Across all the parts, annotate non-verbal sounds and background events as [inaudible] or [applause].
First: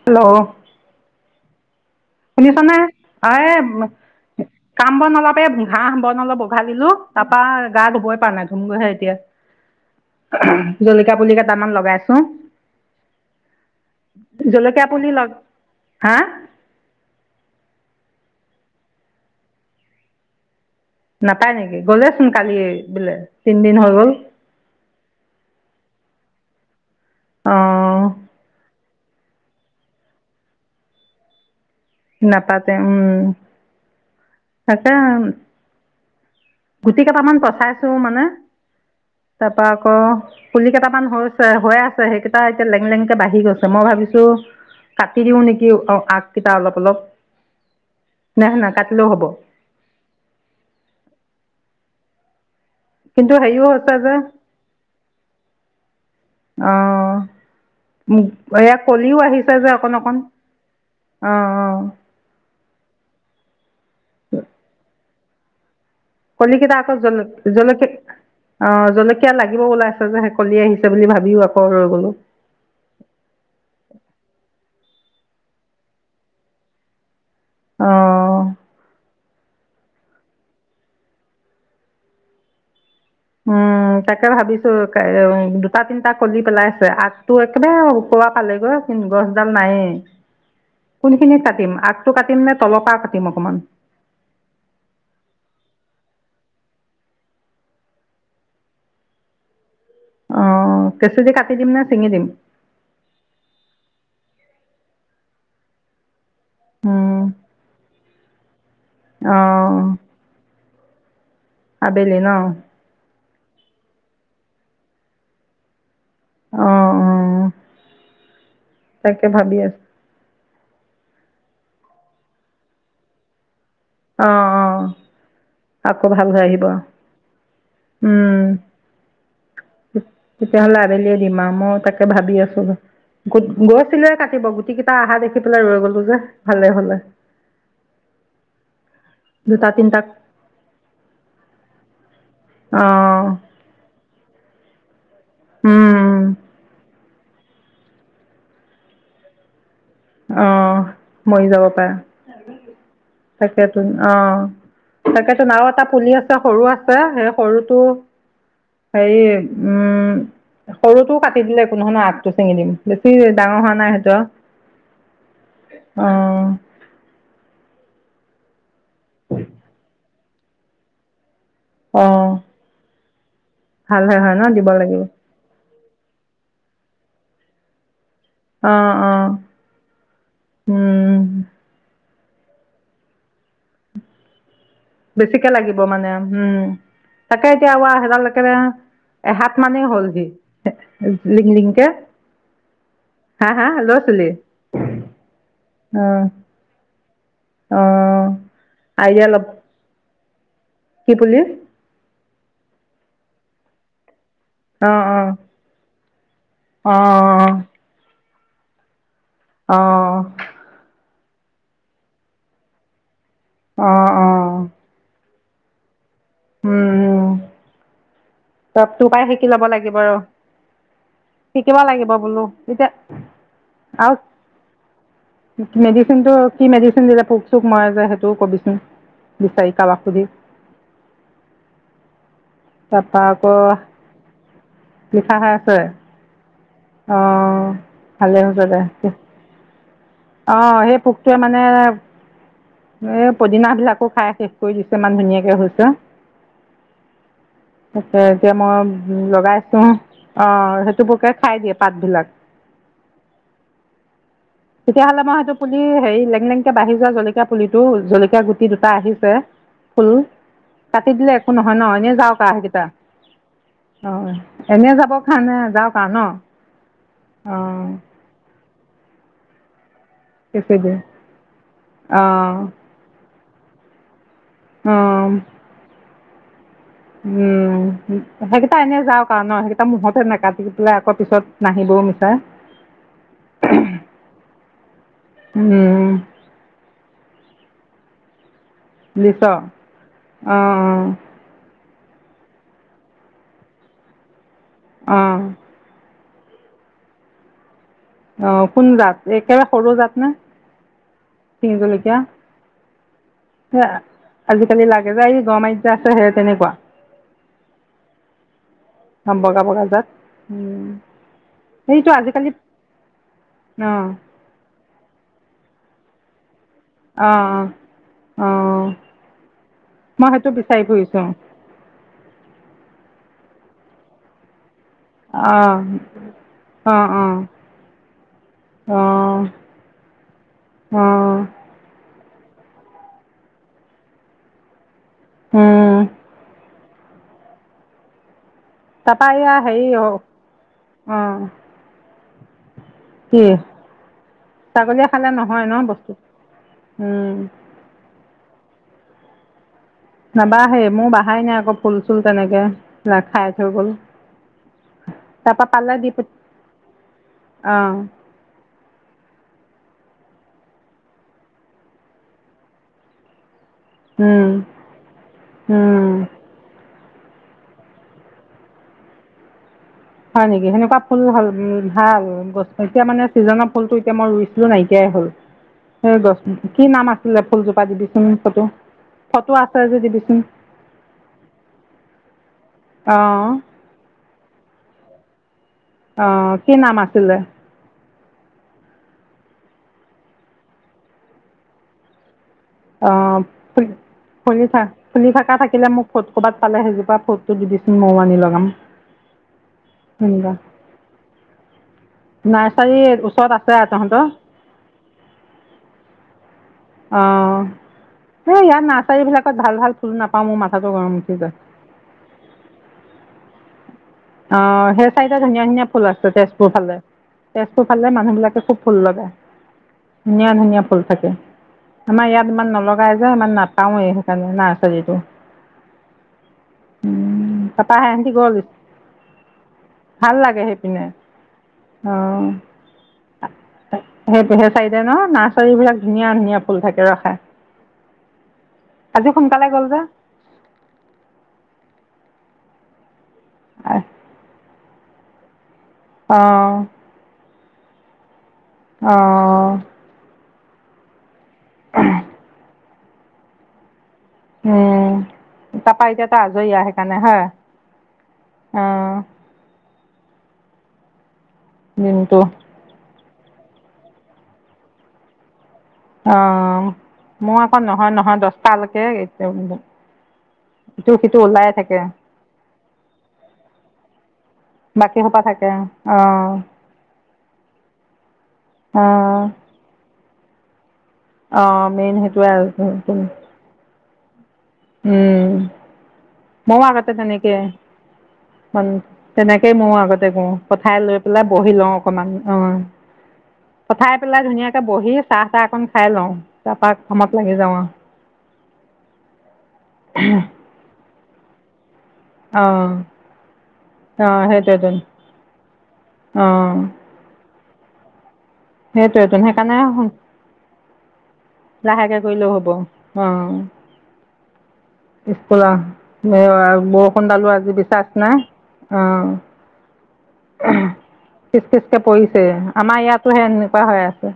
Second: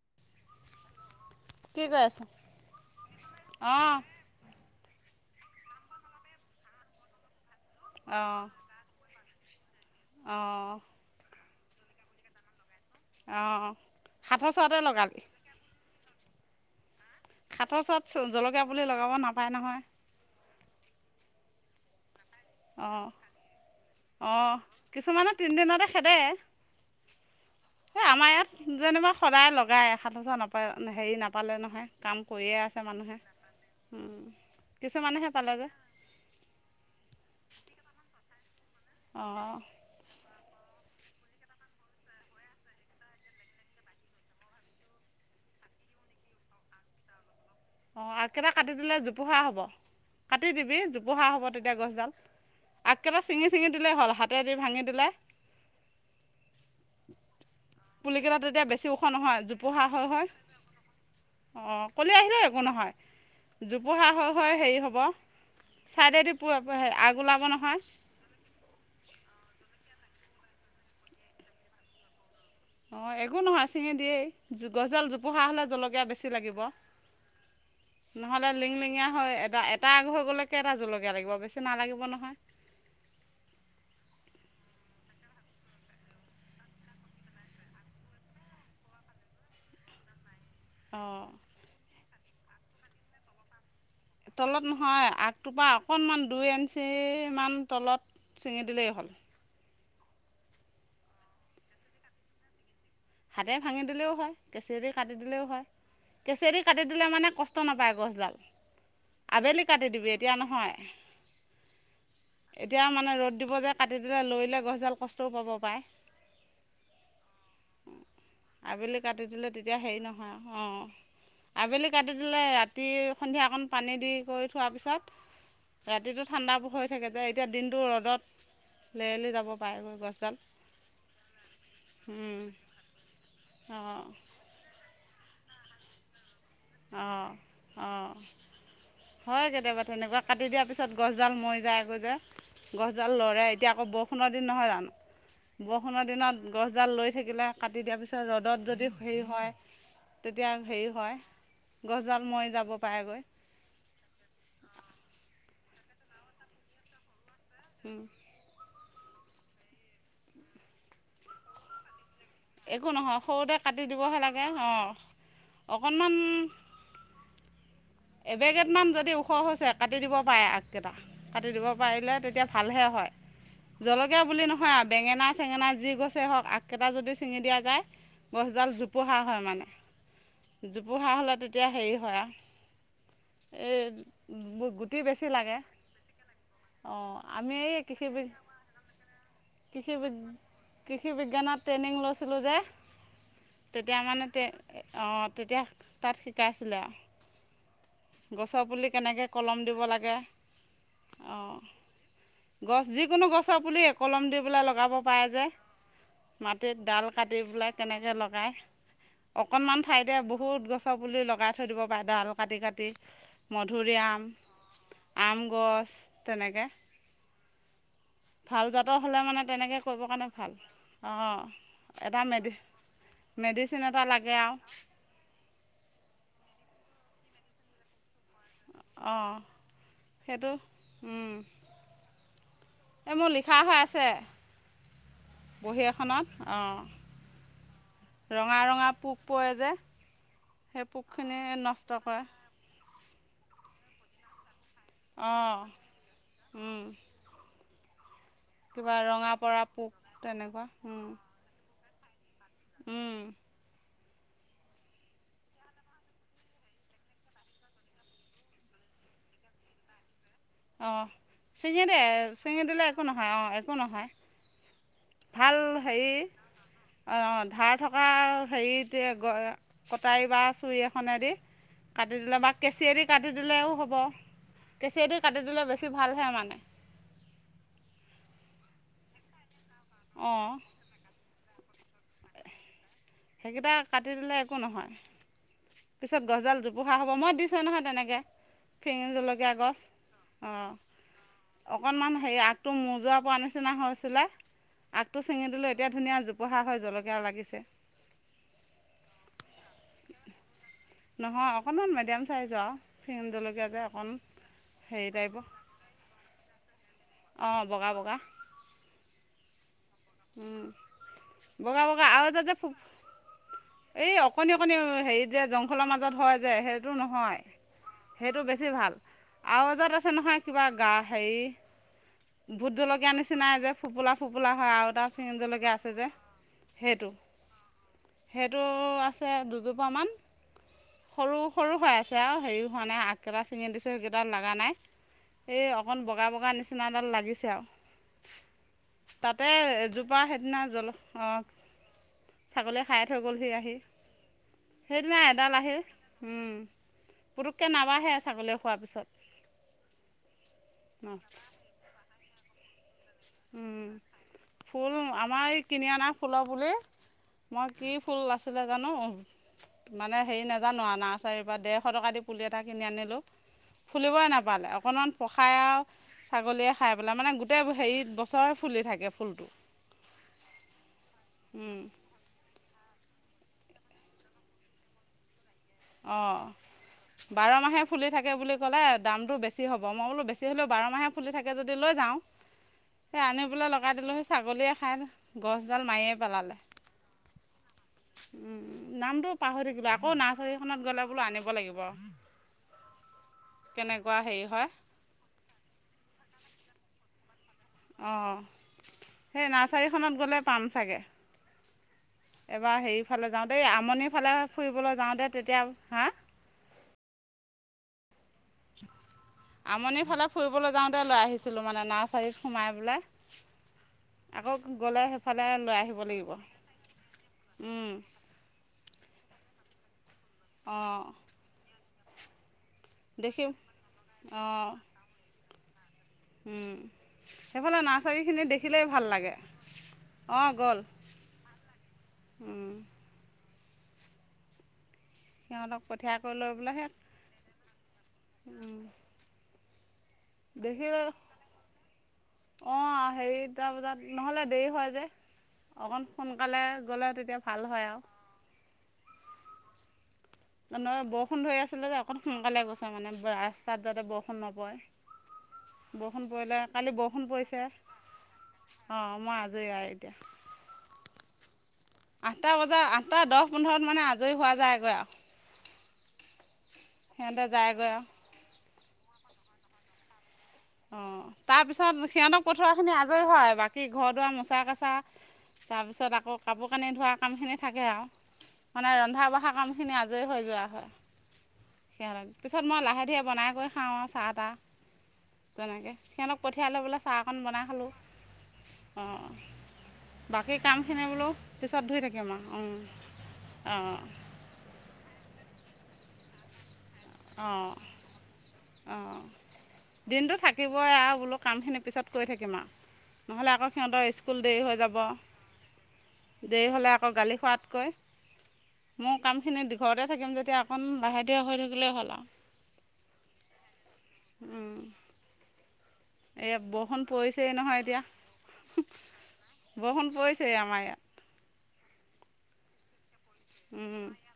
Hello কি কৰি আছা? শুনিছ নে অ অঁ কাম বন নলাব এই ঘাঁহ বন অলপ উঘালিলো তাৰপা গা ধুবই পৰা অঁ নাই ধুম গৈহে এতিয়া। অঁ জলকীয়া পুলি কেতামান লগাইছো। অঁ সাতৰ চৰতে জলকীয়া পুলি লগালি লগ, হা। খাতৰ চাত জলকীয়া পুলি লগাব নাপায় নহয়। নাপায় নেকি গ'লেচোন কালি অঁ বোলে তিনদিন হৈ গল। অঁ কিছুমানে তিনিদিনতে খেদে অ এই আমাৰ ইয়াত যেনিবা সদায় লগাই এ সাত হেজাৰ নাপায় হেৰি নাপালে নহয়। কাম কৰিয়ে নাপাতে আছে উম মানুহে তাকে কিছুমানহে পালেগৈ। গুটি কেইটামান পচাইছো মানে তাৰ অঁ পৰা আকৌ পুলি কেইটা হৈছে হৈ আছে সেইকেইটা এতিয়া লেঙ লেঙকে বাঢ়ি গৈছে মই ভাবিছো কাটি দিও নেকি অ' আগ কেইটা অলপ- অলপ। অ' আগ নাই কেইটা কাটি দিলে নাকাটিলেও জোপোহা হ'ব কাটি দিবি জোপোহা হ'ব তে এতিয়া গছডাল আগকেইটা কিন্তু চিঙি হেৰিও চিঙি হৈছে দিলেই হ'ল হাতেদি ভাঙি দিলে। পুলিকেইটা অ' তেতিয়া এয়া বেছি ওখ কলিও নহয় আহিছে যে জোপোহা হৈ অকণ-অকণ। হৈ অ অ। অঁ কলি আহিলেও একো নহয় জোপোহা হৈ হৈ হেৰি হব। ছাইডেদি কলিকেইটা আকৌ আগ ওলাব জ নহয় জলকীয়া অ'জলকীয়া লাগিব ওলাইছ যে চলি আহিছে বুলি ভাবিও আকৌ ৰৈ গ'লো। অঁ একো নহয় ছিঙি দিয়েই গছডাল জোপোহা হ'লে জলকীয়া বেছি লাগিব। অঁ নহ'লে লিং লিংগীয়া হয় এটা এ এটা আগ হৈ গ'লে কেটা জলকীয়া লাগিব বেছি নালাগিব নহয়। উম তাকে ভাবিছো দুটা তিনিটা কলি পেলাইছে আগটো একেবাৰে। পোৱা পালেগৈ গছডাল নাইয়ে। অঁ কোনখিনি কাটিম আগটো কাটিম নে তলপা কাটিম অকমান। তলত নহয় আগটোৰ পৰা অকণমান দুই এঞ্চিমান তলত চিঙি দিলেই হ'ল। [inaudible] অ' কেঁচি দি কাটি দিম নে চিঙি দিম। হাতে ভাঙি দিলেও হয় কেঁচিয়েদি কাটি দিলেও হয়। কেঁচিয়েদি কাটি দিলে মানে কষ্ট নাপায় গছডাল। আবেলি অঁ কাটি দিবি এতিয়া নহয়। আবেলি নহ। এতিয়া মানে ৰ'দ দিব যে কাটি দে লৈলে গছডাল কষ্টও পাব পাৰে। অ'- অ'। আবেলি কাটি তাকে দিলে ভাবি তেতিয়া আছো হেৰি নহয় আৰু। অ' আবেলি কাটি দিলে ৰাতি সন্ধিয়াকণ পানী দি অ অ কৰি থোৱাৰ পিছত। আকৌ ৰাতিটো ভাল ঠাণ্ডা আহিব হৈ থাকে যে এতিয়া দিনটো উম ৰ'দত লেৰেলি যাব পাৰেগৈ গছডাল তেতিয়াহ'লে আবেলিয়ে দিম আৰু মই তাকে ভাবি আছো। অঁ গৈছিলেয়ে কাটিব গুটি কেইটা আহা দেখি পেলাই ৰৈ গ'লো যে। ভালে- ভালে। অঁ অঁ হয় কেতিয়াবা তেনেকুৱা কাটি দিয়া পিছত গছডাল মৰি যায় গৈ যে। অ গছডাল লৰে এতিয়া আকৌ বৰষুণৰ দিন নহয় জানো। বৰষুণৰ উম দিনত গছডাল লৈ থাকিলে কাটি দিয়াৰ পিছত ৰ'দত যদি হেৰি হয়। অ তেতিয়া হেৰি মৰি যাব পাৰে হয় গছডাল মৰি যাব পাৰেগৈ। তাকেতো অ' তাকেতো আও এটা পুলি আছে সৰু আছে সেই সৰুটো হে উম সৰুটো কাটি দিলে কোনো ধৰৰ আগ। একো নহয় সৰুতে কাটি দিবহে লাগে অঁ অকণমান। অ', [inaudible] এবেগেটমান যদি ওখ হৈছে কাটি দিব পাৰে আগ কেইটা। কাটি দিব পাৰিলে অ', তেতিয়া ভালহে হয় ভাল জলকীয়া হয় হয় ন বুলি দিব নহয় আৰু লাগিব বেঙেনা চেঙেনা যি গছেই হওঁক, আগকেইটা যদি ছিঙি দিয়া যায় গছডাল অ', জোপোহা অ', হয় মানে, জোপোহা উম, হ'লে তেতিয়া হেৰি হয় আৰু এই গু বেছিকে লাগিব মানে উম অঁ তাকে আমি এতিয়া এই কৃষি বি [unintelligible] এহাত মানেই কৃষি হ'ল বি যে লিংলিংকে। ছিলোঁ যে তেতিয়া মানে তে অ তেতিয়া তাত অ', শিকাইছিলে আৰু অ', গছৰ পুলি আইডিয়া কেনেকে ল'ব কলম দিব লাগে। কি পুলি অঁ গছ, যিকোনো গছৰ পুলিয়ে কলম দি পেলে লগাব অ', পাৰে অ', যে, মাটিত ডাল অ', [unintelligible] তেনেকে লগাই। অকণমান ঠাইতে অ', বহুত গছৰ পুলি লগ লগাই থৈ দিব পাৰে। ডাল কাটি-কাটি অ', মধুৰিআম, অ', আম গছ তেনেকে উম, ভাল ত জাতৰ তোৰ হ'লে পৰাই মানে, শিকি ল'ব তেনেকৈ লাগিব ৰ কৰিবৰ কাৰণে ভাল। অ শিকিব লাগিব এটা বোলো মেড এতিয়া মেডিচিন এটা লাগে আৰু মেডিচিন টো কি মেডিচিন দিলে পোক চোক মৰা যায়? সেইটোও কবিছো অ সেইটো উম এই তাৰপা মোৰ আকৌ লিখা হৈ আছে। লিখা হৈ আছে। বহী অহ ৰঙা-ৰঙা পোক পৰে যে অ সেই পোকটোৱে পোকখিনি মানে, নষ্ট কৰে এই পদিনা বিলাকো খাই‌ কৰি দিছে, ইমান ধুনীয়াকৈ অঁ হৈছে। উম, এতিয়া কিবা ৰঙা মই পৰা লগাইছো। পোক অ তেনেকুৱা সেইটো উম, পোকে খাই দিয়ে পাত বিলাক উম। তেতিয়াহ'লে মই সেটো পুলি, হেৰি লেং লেংকে বাঢ়ি যোৱা জলকীয়া পুলিটো জলকীয়া গুটি দুটা আহিছে। উম। অ'। কাটি দিলে একো নহয় ন? ছিঙি দে এনেই যাওঁক আৰু ছিঙি সেই দিলে কেইটা। একো নহয় অ' একো নহয় অ এনেই যাব ভাল হেৰি, ধাৰ অঁ থকা হেৰিতে অ কটাৰী বা চুৰি সেইটোৱেতো এখনে দি কাটি দিলে বা অঁ কেঁচিয়ে দি কাটি কাটি দিলেও হ'ব, কেঁচিয়ে দি কাটি দিলে বেছি ভালহে মানে উম সেইকেইটা এনেই যাওঁক আৰু ন সেইকেইটা মোহতে অঁ। নাকাটি পেলাই আকৌ পিছত নাহিব ও মিছা সেইকেইটা কাটি দিলে একো নহয়, পিছত গছডাল জোপোহা হ'ব, মই দিছোঁ নহয় তেনেকে। দিছ অ অ। অকণমান হেৰি আগটো মৰ যোৱা পৰা নিচিনা হৈছিলে, আগটো অঁ চিঙি দিলোঁ এতিয়া ধুনীয়া জো বুঢ়া হৈ জলকীয়াও লাগিছে। অ কোন জাত? একেবাৰে সৰু জাত নে? নহয় শিঙি অকণমান জলকীয়া মিডিয়াম চাইজৰ আৰু ফিম জলকীয়া এ যে অকণ আজিকালি হেৰি লাগে যায় এই গৰমাৰিত আছে যে তেনেকুৱা। অ বগা বগা। বগা বগাজাত। উ বগা বগা সেইটো আৰু এটা আজিকালি যে অঁ এই অকণি-অকণি, হেৰিত যে, জংঘলৰ মাজত হয় যে, স অহ অ। সেইটো বেছি ভাল আৰু এজাত আছে মই নহয়? সেইটো কিবা বিচাৰি গা ফুৰিছোঁ হেৰি ভোত জলকীয়া নিচিনাই যে ফোপোলা-ফোপোলা হয় আৰু অ', [unintelligible] অ', আছে যে সেইটো অ', সেইটো আছে অ', দুজোপামান, অ', সৰু-সৰু হৈ আছে আৰু হেৰি হোৱা নাই আগ কেইটা চিঙি দিছো সেইকেইটা লগা নাই। এই উম, অকণ বগা-বগা নিচিনা নিচিনাডাল লাগিছে আৰু তাৰপা তাতে এইয়া হেৰি অ', এজোপা সেইদিনা, জল অ ছাগলীয়ে খাই থৈ কি গ'লহি আহি। ছাগলীয়ে সেইদিনা খালে এডাল নহয় ন আহি বস্তু উম, উম, পুতুককে নাবাহে ছাগলী খোৱাৰ পিছত নাবাহে মোৰ নষ্ট বাহাই নাই আকৌ ফুল চুল তেনেকে খাই থৈ গ'ল। ফুল আমাৰ এই তাৰপা কিনি পালে অনা দি পঠ ফুলৰ পুলি মই কি অ', ফুল আছিলে জানো মানে হেৰি নাজানো আৰু নাৰ্চাৰীৰ পৰা ডেৰশ টকা দি পুলি এটা কিনি আনিলোঁ। ফুলিবই উম, নাপালে অকণমান পসাই আৰু উম, ছাগলীয়ে খাই পেলাই মানে গোটেই হেৰি বছৰে ফুলি থাকে ফুলটো হয় নেকি সেনেকুৱা ফুল ভাল উম, ভাল গছ এতিয়া মানে ছিজনৰ ফুলটো এতিয়া মই ৰুইছিলো নাইকিয়াই হ'ল সেই অঁ গছ কি নাম আছিলে বাৰ মাহে ফুলজোপা ফুলি থাকে দিবিচোন বুলি ফটো ক'লে - ফটো আছে যে দিবিচোন। বাৰমাহে ফুলি থে যদি লৈ যাও। আনি অ'। পেলাই লগাই দিলেও ছাগলীয়ে খাই মাৰিয়ে অহ, পেলালে কি নাম আছিলে? নামটো পাহৰি থাকিব আকৌ নাৰ্চাৰীখনত গ'লে বোলো আনিব লাগিব। অ, শু কেনেকুৱা হেৰি শুনি হয় থাক - শুনি থকা থাকিলে মোক ফোত ক'বাত পালে সেইজোপা ফুত অ, সেই নাৰ্চাৰীখনত গ'লে তেনেকুৱা পাম চাগে। এইবাৰ নাৰ্চাৰী হেৰিফালে ওচৰত যাওতে আছে আৰু আমনিৰ তহঁতৰ ফালে ফুৰিবলৈ যাওতে তেতিয়া হা আহঁ আমনি ফালে নাপাওঁ মোৰ ফুৰিবলৈ মাথাটো যাওঁতে গৰম লৈ উঠি যায় আহিছিলো মানে নাৰ্চাৰীত সোমাই বোলে অ, সেই চাইদ ধুনীয়া লৈ ধুনীয়া আহিব ফুল লাগিব আছে তেজপুৰ ফালে। তেজপুৰ ফালে মানুহবিলাকে খুব ভুল লগাই ধুনীয়া - ধুনীয়া ফুল অঁ থাকে আমাৰ ইয়াত ইমান নলগাই যায় দেখি ইমান নাপাওৱেই সেইকাৰণে নাৰ্চাৰীটো উম, সেইফালে তাৰপৰা সেহেঁতি নাৰ্চাৰীখিনিত গ'ল দেখিলে। ভাল লাগে সেইপিনে আহ। সেইটো সেই চাই ন নাৰ্চাৰী সিহঁতক বিলাক পঠিয়াই ধুনীয়া কৰি লৈ ধুনীয়া পেলাই ফুল সেই থাকে ৰখা আজিোন [unintelligible] কাতা গল যে [unintelligible] দেখিলো অ, হেৰি তাৰপিজাত নহ'লে দেৰি হয়। যে অকণ অ সোনকালে গ'লে তেতিয়া ভাল হয় আৰু। অহ ', নহয় বৰষুণ ধৰি আছিলে যে অকণ সোনকালে গৈছে মানে ৰাস্তাত যাতে বৰষুণ বৰষুণ উম নপৰে তাৰপা এতিয়া বৰষুণ তই পৰিলে আজৰি আহ কালি সেইকাৰণে বৰষুণ হয় পৰিছে অ, মই আজৰি আৰু এতিয়া। দিনটো আঠটা বজাত আঠটা দহ পোন্ধৰত মানে আজৰি হোৱা যায়গৈ আৰু অ, সিহঁতে মোৰ আকৌ যায়গৈ আৰু নহয় - নহয় দহটালৈকে এ অঁ তাৰপিছত সিহঁতক পঠোৱাখিনি আজৰি হয় বাকী ঘৰ দুৱাৰ মোচা কেঁচা বাকী সোপা থাকে তাৰপিছত অ আকৌ কাপোৰ কানি ধোৱা কামখিনি থাকে আৰু মানে অ ৰন্ধা বঢ়া কামখিনি আৰু। জৰি হৈ যোৱা হয় অ মেইন সিহত সেইটোৱে আৰু পিছত মই লাহে ধীৰে বনাই কৰি খাও আৰু চাহ তাহ। উম তেনেকে সিহঁতক পঠিয়াই লৈ ময়ো পেলাই আগতে চাহ অকণ তেনেকে বনাই খালোঁ অঁ তেনেকেই ময়ো আগতে কৰো বাকী পঠাই কামখিনি লৈ বোলো পেলাই বহি পিছত লও ধুই অকমান থাকিম আৰু অ, অঁ অঁ পঠাই পেলাই ধুনীয়াকে বহি চাহ চাহ অকন খাই লওঁ তাৰাপৰা কামত লাগি যাওঁ অঁ আৰু দিনতটো থাকিবই আৰু বোলো কাম খিনি। পিছত কৈ থাকিম আৰু অঁ নহ'লে আকৌ সিহঁতৰ স্কুল অঁ দেৰি হৈ সেইটোৱেইটোন যাব অঁ দেৰি হ'লে আকৌ গালি খোৱাত কয় মোৰ সেইটোৱেইটোন কামখিনি সেইকাৰণে দীঘৰতে থাকিম যেতিয়া অকণ বাহিৰ দিয় হৈ থাকিলেই হ'ল। লাহেকে আৰু কৰিলেও হব অ স্কুল এই বৰষুণ পৰিছেই দালো আজি নহয় এতিয়া বিশ্বাস নাই অ পইচে আমাৰ ইয়াত। পৰিছে আমাৰ ইয়াতো সে এনেকুৱা হৈ আছে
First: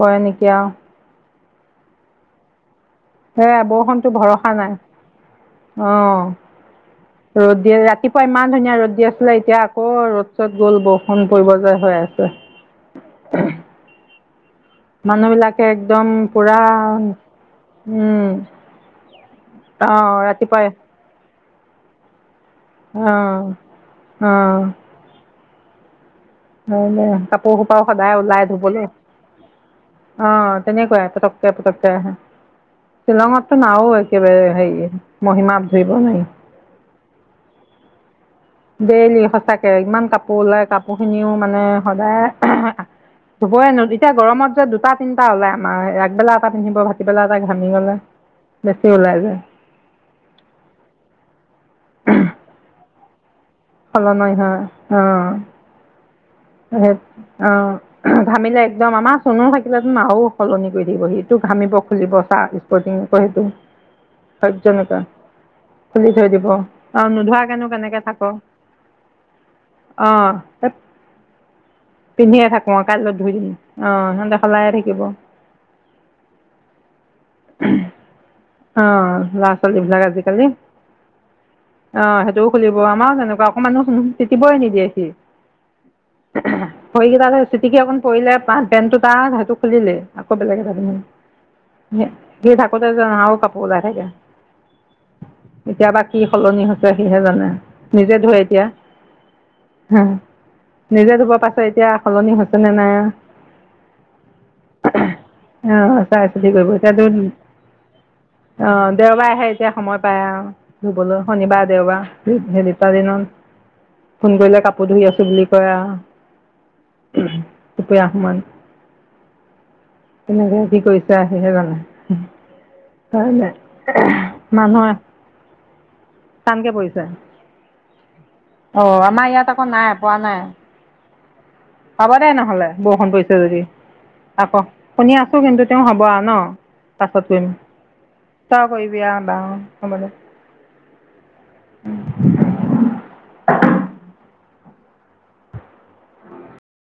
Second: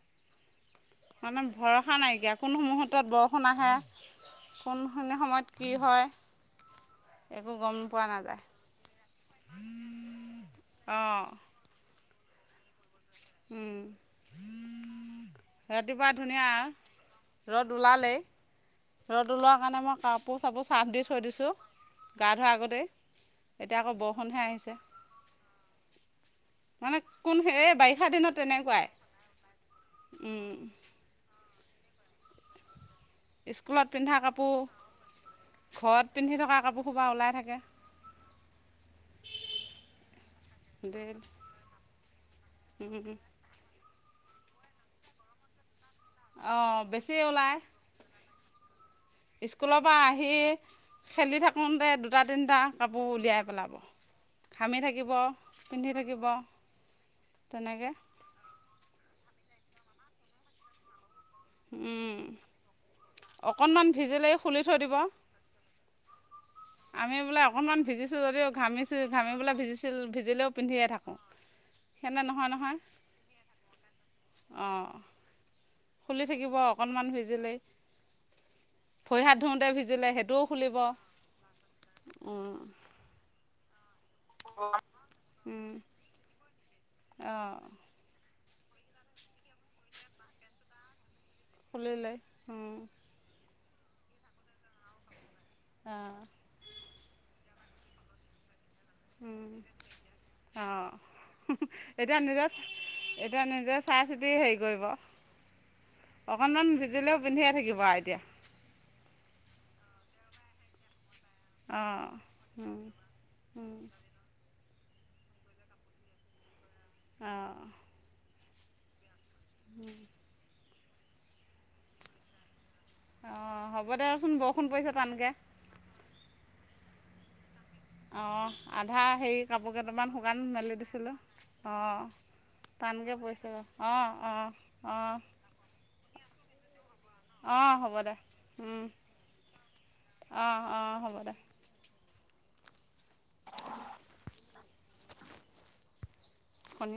ক নেকি আৰু। মানে ভৰসা নাইকিয়া কোনোসমূহত ত বৰষুণ সেয়াই আহে বৰষুণতো ভৰসা নাই কোনখিনি সময়ত কি হয় অঁ একো ৰ'দ দি গম পোৱা ৰাতিপুৱা নাযায় ইমান ধুনীয়া ৰ'দ দি আছিলে এতিয়া আকৌ ৰ'দ চদ গ'ল বৰষুণ পৰিবলৈ হৈ আছে। অ' উম। মানুহ বিলাকে একদম ধুনীয়া পুৰা ৰ'দ ওলালেই উম। ৰ'দ ওলোৱা কাৰণে মই কাপোৰ চাপোৰ চাহফ দি থৈ দিছো। গা ধোৱাৰ আগতেই অঁ এতিয়া আকৌ বৰষুণহে আহিছে ন মানে নাই কোন কাপোৰ এই সোপা বাৰিষা সদায় দিনত ওলাই ধুবলৈ তেনেকুৱাই অহ তেনেকুৱাই পতকক পটকক আহে শ্বিলঙততো স্কুলত নাও পিন্ধা একেবাৰে কাপোৰ হেৰি মহিমাত ধুৰিব ঘৰত নোৱাৰি। [inaudible] পিন্ধি থকা কাপোৰ সোপা ওলাই থাকে ডেইলি সঁচাকে ইমান কাপোৰ ওলয় কাপোৰ খিনিও মানে সদায়। ধুবই এতিয়া গৰমত যে দুটা তিনিটা উলাই আমাৰ। ভাটবেলা এটা অঁ পিন্ধিব বেছি ভাটতিবেলা এটা ওলায় ঘামি গ'লে। বেছি ওলাই যায় স্কুলৰ পৰা আহি খেলি থাক শুনতে দুটা তিনিটা কাপোৰ উলিয়াই পেলাব সলনি হয় ঘামি থাকিব অঁ পিন্ধি থাকিব। অ তেনেকৈ ভামিলে একদম আমাৰ চনু থাকিল তো আৰু সলনি কৰি দিব সি। ঘামিব খুলিব চাহ স্পৰ্টিংক সেইটো অকণমান ভিজিলেই খুলি সহ্য থৈ দিব নকা খ থৈ দিব। অ আমি বোলে নোধোৱাকেনো অকনমান কেনেকে ভিজিছো থাক অ যদিও ঘামিছো ঘামি বোলে ভিজিছিল ভিজিলেও পিন্ধিয়ে থাকোঁ সেনে পিন্ধিয়ে নহয় থাকো নহয় কাইলৈত ধুই দিম আহ সিহঁতে সলায়য়ে অঁ থাকিব। খুলি থাকিব অকণমান সিজিলেই অহ লৰা ছোৱালীবিলাক সেইটোও আজিকালি খুলিব অঁ অ সেইটোও খুলিব আমাৰো তেনেকুৱা অকমানুহ তিতিবৈ নিদিয়ে সি ভৰি কেইটা চিটিকি অকণ পৰিলে পান। পেন্টো তাৰটো খুলিলে আকৌ বেলেগ এ থাক খুলিলে সি অঁ থাকোতে যে আৰু ওলাই থাকে কেতিয়াবা কি সলনি হৈছে সিহে জানে নিজে ধৰে এতিয়া হ অ', এতিয়া নিজে নে নাই এতিয়া নিজে চাই চিতি হেৰি কৰিব। চাই চিতি কৰিব অকনমান এতিয়াতো ভিজিলেও পিন্ধিয়ে থাকিব এতিয়া। অ' দেওবাৰে আহে এতিয়া সময় পায় আৰু ধুবলৈ শনিবাৰ দেওবাৰ অঁ হে দুটাাৰ দিনত ফোন কৰিলে কাপোৰ ধুই আছো বুলি। অঁ [unintelligible] তেনেকে কি কৰিছে আহিহে জানো হয় ন অঁ হ'ব দেচোন বৰষুণ পৰিছে মানুহৰ টানকৈ কটানকে পৰিছে। অ অঁ আধা আমাৰ হেৰি ইয়াত আকৌ কাপোৰ নাই কেইটামান পৰা নাই শুকান মেলি দিছিলো অ হ'ব দে নহ'লে বৰষুণ তটানগৈ পৰিছে পইচা যদি অ অ আকৌ অ শুনি আছোঁ কিন্তু তেওঁ হ'ব আৰু ন পাছত কৰিম অ 'হ'ব দে তই কৰিবি আহা হ'বলৈ অঁ অঁ হ'ব দে উ। [inaudible]